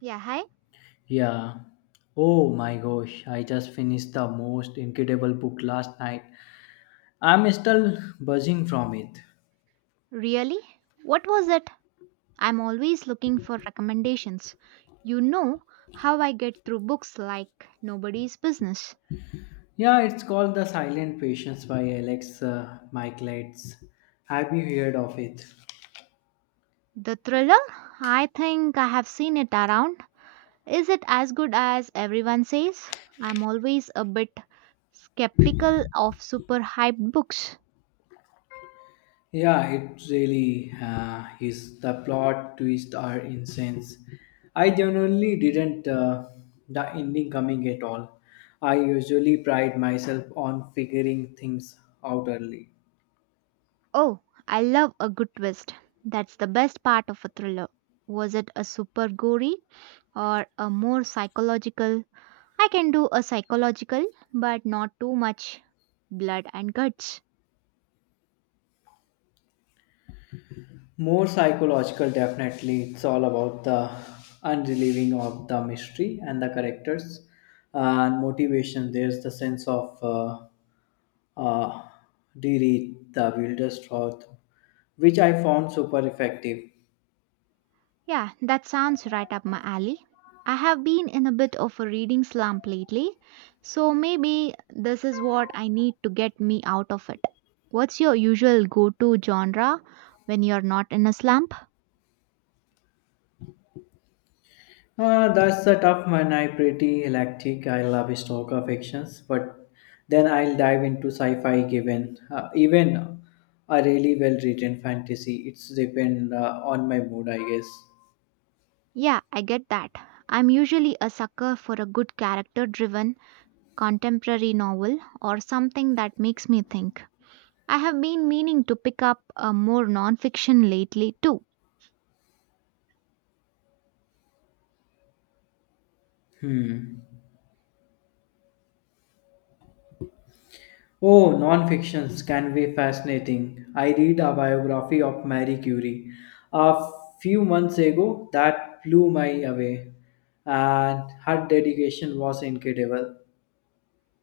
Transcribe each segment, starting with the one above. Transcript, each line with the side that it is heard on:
right: Yeah, hi.
left: Yeah. Oh my gosh, I just finished the most incredible book last night. I'm still buzzing from it.
right: Really? What was it? I'm always looking for recommendations. You know how I get through books like nobody's business.
left: Yeah, it's called The Silent Patience by Alex Michaelides. Have you heard of it?
right: The thriller? I think I have seen it around. Is it as good as everyone says? I'm always a bit skeptical of super hyped books.
left: Yeah, it really is. The plot twists are insane. I genuinely didn't the ending coming at all. I usually pride myself on figuring things out early.
right: Oh, I love a good twist. That's the best part of a thriller. Was it a super gory or a more psychological? I can do a psychological, but not too much blood and guts.
left: More psychological, definitely. It's all about the unrelieving of the mystery and the characters and motivation. There's the sense of uh, Diri, the builder's thought, which I found super effective.
right: Yeah, that sounds right up my alley. I have been in a bit of a reading slump lately, so maybe this is what I need to get me out of it. What's your usual go to genre when you're not in a slump?
left: That's the tough one. I pretty eclectic. I love historical fictions, but then I'll dive into sci-fi. Given even a really well-written fantasy, it's depend on my mood, I guess.
right: Yeah, I get that. I'm usually a sucker for a good character driven contemporary novel or something that makes me think. I have been meaning to pick up more nonfiction lately, too.
left: Hmm. Oh, non-fictions can be fascinating. I read a biography of Marie Curie a few months ago that blew me away, and her dedication was incredible.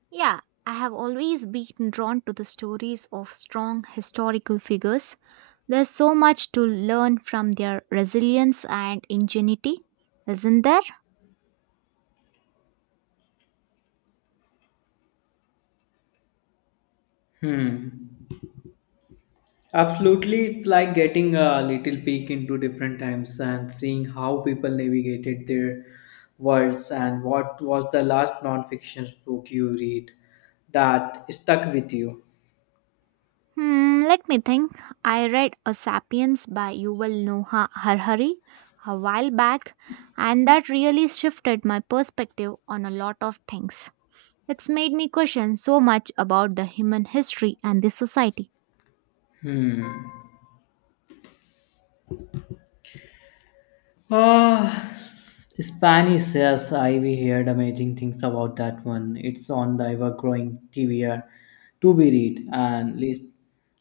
right: Yeah, I have always been drawn to the stories of strong historical figures. There's so much to learn from their resilience and ingenuity, isn't there?
left: Hmm. Absolutely, it's like getting a little peek into different times and seeing how people navigated their worlds, and what was the last non-fiction book you read that stuck with you?
right: Hmm, let me think. I read A Sapiens by Yuval Noah Harari a while back, and that really shifted my perspective on a lot of things. It's made me question so much about the human history and the society.
left: Ah, Spanish, yes, I we heard amazing things about that one. It's on the ever-growing TBR to be read and list,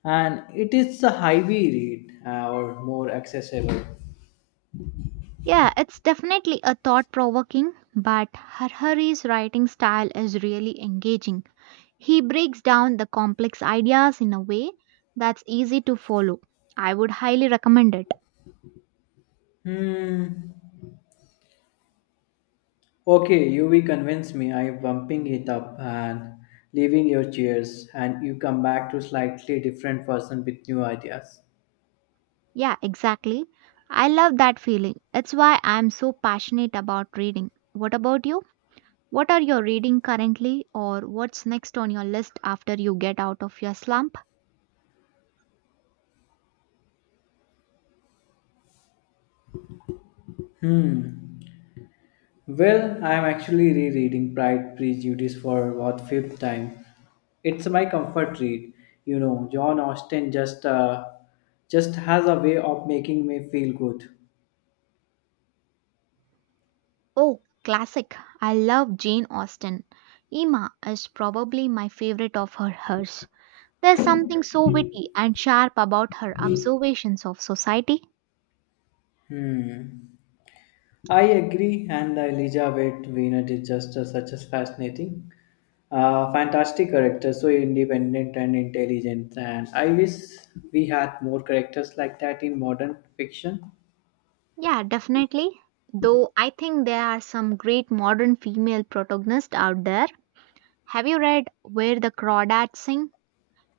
left: and it is a highly read or more accessible.
right: Yeah, it's definitely a thought provoking, but Harhari's writing style is really engaging. He breaks down the complex ideas in a way that's easy to follow. I would highly recommend it.
left: Hmm. Okay, you will convince me. I'm bumping it up and leaving your chairs, and you come back to slightly different person with new ideas.
right: Yeah, exactly. I love that feeling. It's why I'm so passionate about reading. What about you? What are you reading currently, or what's next on your list after you get out of your slump?
left: Hmm. Well, I'm actually rereading Pride Prejudice for what fifth time. It's my comfort read. You know, John Austen just has a way of making me feel good.
right: Oh, classic. I love Jane Austen. Emma is probably my favorite of her hers. There's something so witty and sharp about her observations of society.
left: Hmm. I agree, and Elizabeth Weiner is just such a fascinating, fantastic character, so independent and intelligent. And I wish we had more characters like that in modern fiction.
right: Yeah, definitely. Though I think there are some great modern female protagonists out there. Have you read Where the Crawdads Sing?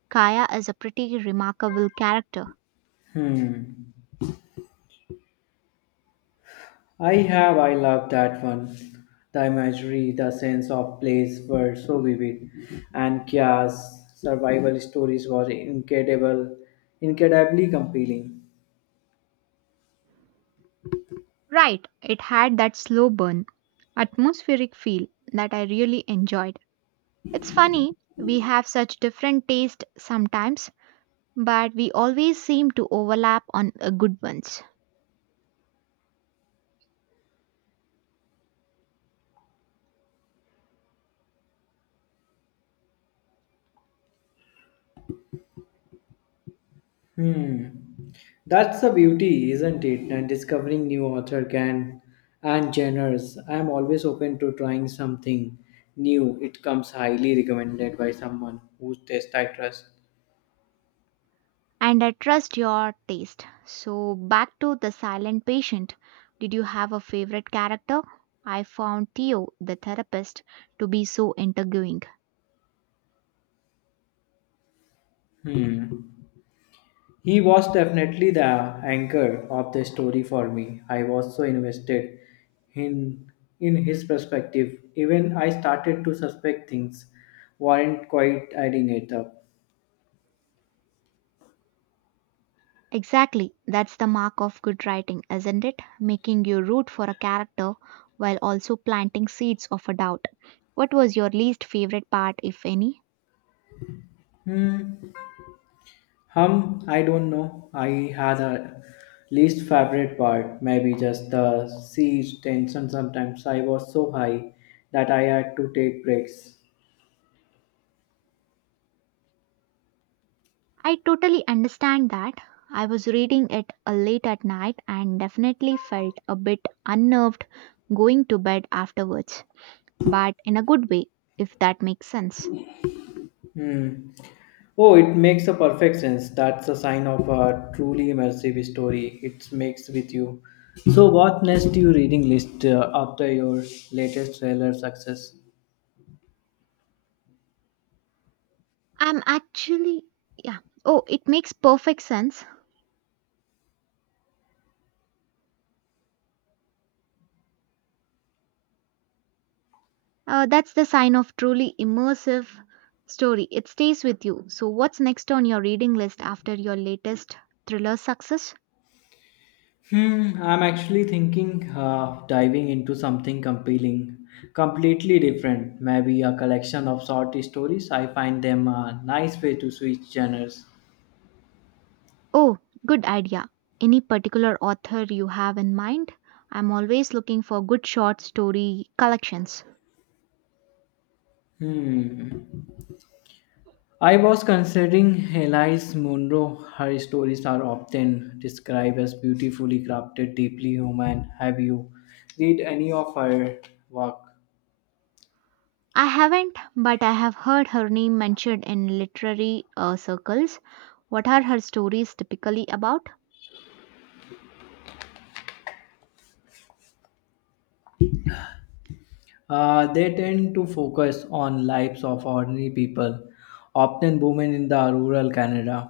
right: Kaya is a pretty remarkable character.
left: Hmm. I have, I love that one. The imagery, the sense of place were so vivid, and Kia's survival stories were incredible, incredibly compelling.
right: Right, it had that slow burn, atmospheric feel that I really enjoyed. It's funny, we have such different tastes sometimes, but we always seem to overlap on good ones.
left: Hmm. That's the beauty, isn't it? And discovering new author can and genres. I am always open to trying something new. It comes highly recommended by someone whose taste I trust.
right: And I trust your taste. So, back to The Silent Patient. Did you have a favorite character? I found Theo, the therapist, to be so intriguing.
left: Hmm. He was definitely the anchor of the story for me. I was so invested in in his perspective. Even I started to suspect things weren't quite adding it up.
right: Exactly, that's the mark of good writing, isn't it? Making you root for a character while also planting seeds of a doubt. What was your least favorite part, if any?
left: Hmm. Hum, I don't know. I had a least favorite part, maybe just the siege tension sometimes. I was so high that I had to take breaks.
right: I totally understand that. I was reading it late at night and definitely felt a bit unnerved going to bed afterwards, but in a good way, if that makes sense.
left: Hmm. Oh, it makes a perfect sense. That's a sign of a truly immersive story. It makes with you. So, what next to your reading list after your latest trailer success?
right: I'm actually, yeah. Oh, it makes perfect sense. That's the sign of truly immersive story. It stays with you. So, what's next on your reading list after your latest thriller success?
left: Hmm, I'm actually thinking diving into something compelling, completely different. Maybe a collection of short stories. I find them a nice way to switch genres.
right: Oh, good idea. Any particular author you have in mind? I'm always looking for good short story collections.
left: Hmm. I was considering Elise Monroe. Her stories are often described as beautifully crafted, deeply human. Have you read any of her work?
right: I haven't, but I have heard her name mentioned in literary circles. What are her stories typically about?
left: They tend to focus on lives of ordinary people, often women in the rural Canada,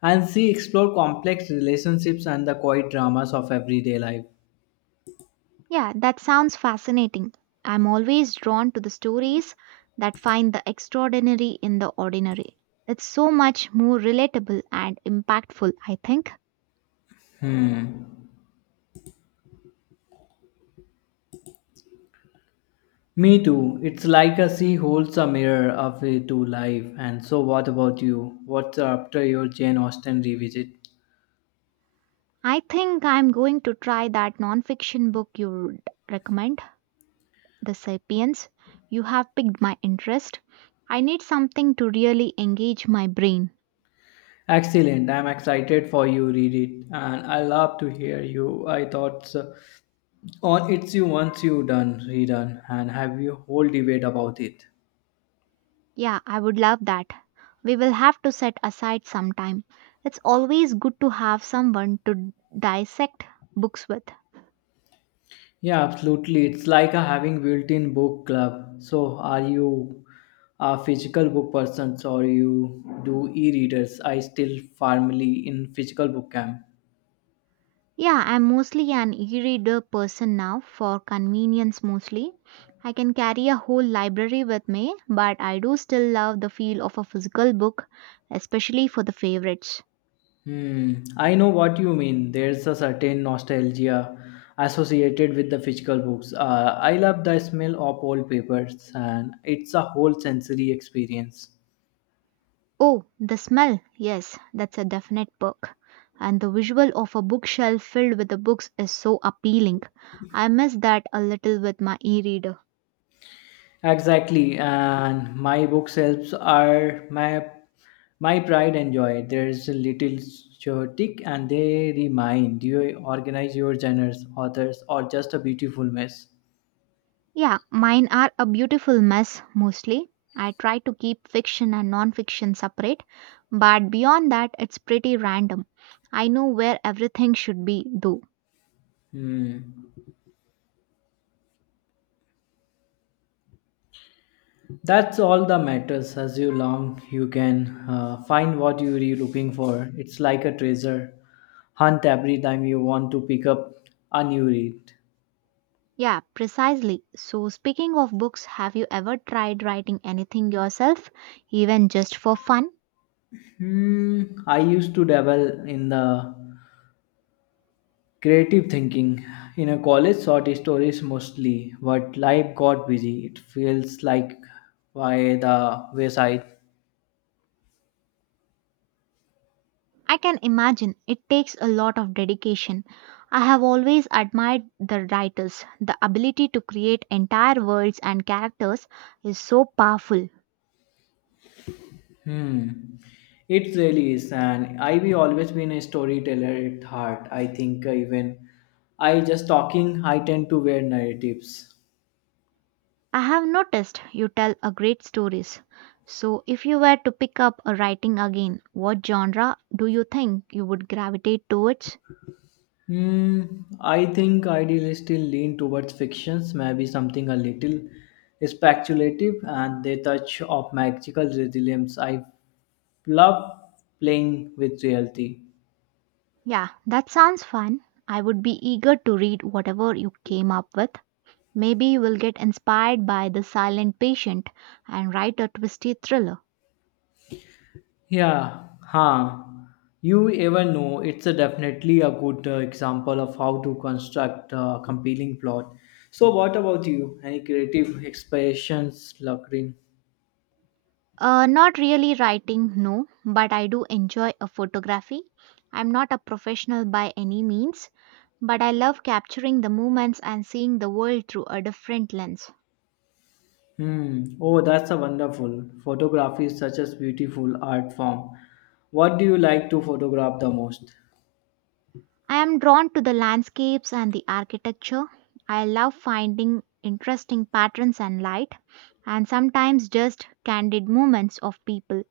left: and she explore complex relationships and the quiet dramas of everyday life.
right: Yeah, that sounds fascinating. I'm always drawn to the stories that find the extraordinary in the ordinary. It's so much more relatable and impactful, I think.
left: Me too. It's like a sea holds a mirror up to life. And so, what about you? What's up to your Jane Austen revisit?
right: I think I'm going to try that nonfiction book you would recommend, The Sapiens. You have piqued my interest. I need something to really engage my brain.
left: Excellent. I'm excited for you read it, and I love to hear you. I thoughts on it's you once you done redone and have you whole debate about it.
right: Yeah, I would love that. We will have to set aside some time. It's always good to have someone to dissect books with.
left: Yeah, absolutely. It's like a having built-in book club. So, are you a physical book person or you do e-readers? I still firmly in physical book camp.
right: Yeah, I'm mostly an e reader person now for convenience mostly. I can carry a whole library with me, but I do still love the feel of a physical book, especially for the favorites.
left: Hmm, I know what you mean. There's a certain nostalgia associated with the physical books. I love the smell of old papers, and it's a whole sensory experience.
right: Oh, the smell. Yes, that's a definite perk. And the visual of a bookshelf filled with the books is so appealing. I miss that a little with my e reader.
left: Exactly, and my bookshelves are my pride and joy. There's a little chaotic, and they remind you organize your genres, authors, or just a beautiful mess.
right: Yeah, mine are a beautiful mess mostly. I try to keep fiction and non-fiction separate, but beyond that, it's pretty random. I know where everything should be, though.
left: Hmm. That's all that matters. As you long, you can find what you're looking for. It's like a treasure hunt every time you want to pick up a new read.
right: Yeah, precisely. So, speaking of books, have you ever tried writing anything yourself, even just for fun?
left: Hmm, I used to dabble in the creative thinking in a college short stories mostly, but life got busy. It feels like by the wayside.
right: I can imagine it takes a lot of dedication. I have always admired the writers. The ability to create entire worlds and characters is so powerful.
left: Hmm. It really is, and I've always been a storyteller at heart. I think even I just talking, I tend to wear narratives.
right: I have noticed you tell a great stories. So if you were to pick up a writing again, what genre do you think you would gravitate towards?
left: Hmm. I think ideally still lean towards fictions, maybe something a little speculative, and they touch of magical resilience. I love playing with reality.
right: Yeah, that sounds fun. I would be eager to read whatever you came up with. Maybe you will get inspired by The Silent Patient and write a twisty thriller.
left: Yeah, huh. You ever know it's a definitely a good example of how to construct a compelling plot. So, what about you? Any creative expressions, Lakrin?
right: Not really writing, no, but I do enjoy a photography. I'm not a professional by any means, but I love capturing the moments and seeing the world through a different lens.
left: Hmm. Oh, that's a wonderful. Photography is such a beautiful art form. What do you like to photograph the most?
right: I am drawn to the landscapes and the architecture. I love finding interesting patterns and light, and sometimes just candid moments of people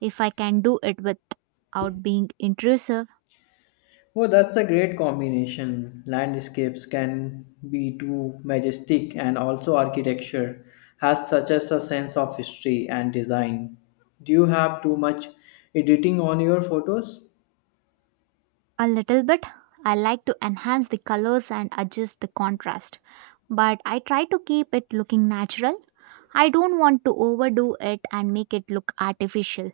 right: if I can do it without being intrusive
left: Oh, that's a great combination. Landscapes can be too majestic, and also architecture has such as a sense of history and design. Do you have too much editing on your photos?
right: a little bit. I like to enhance the colors and adjust the contrast, but I try to keep it looking natural. I don't want to overdo it and make it look artificial.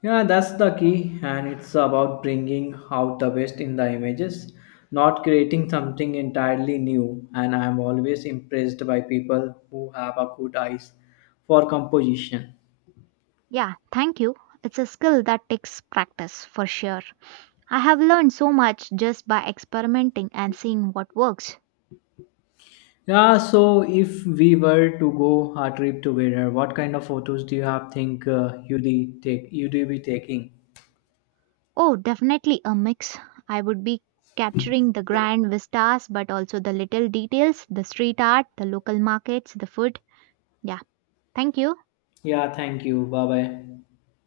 left: Yeah, that's the key, and it's about bringing out the best in the images, not creating something entirely new. And I'm always impressed by people who have a good eyes for composition.
right: Yeah, thank you. It's a skill that takes practice for sure. I have learned so much just by experimenting and seeing what works.
left: Yeah, so if we were to go a trip together, what kind of photos do you have think you'd be taking?
right: Oh, definitely a mix. I would be capturing the grand vistas but also the little details, the street art, the local markets, the food. Yeah, thank you.
left: Yeah, thank you. Bye bye.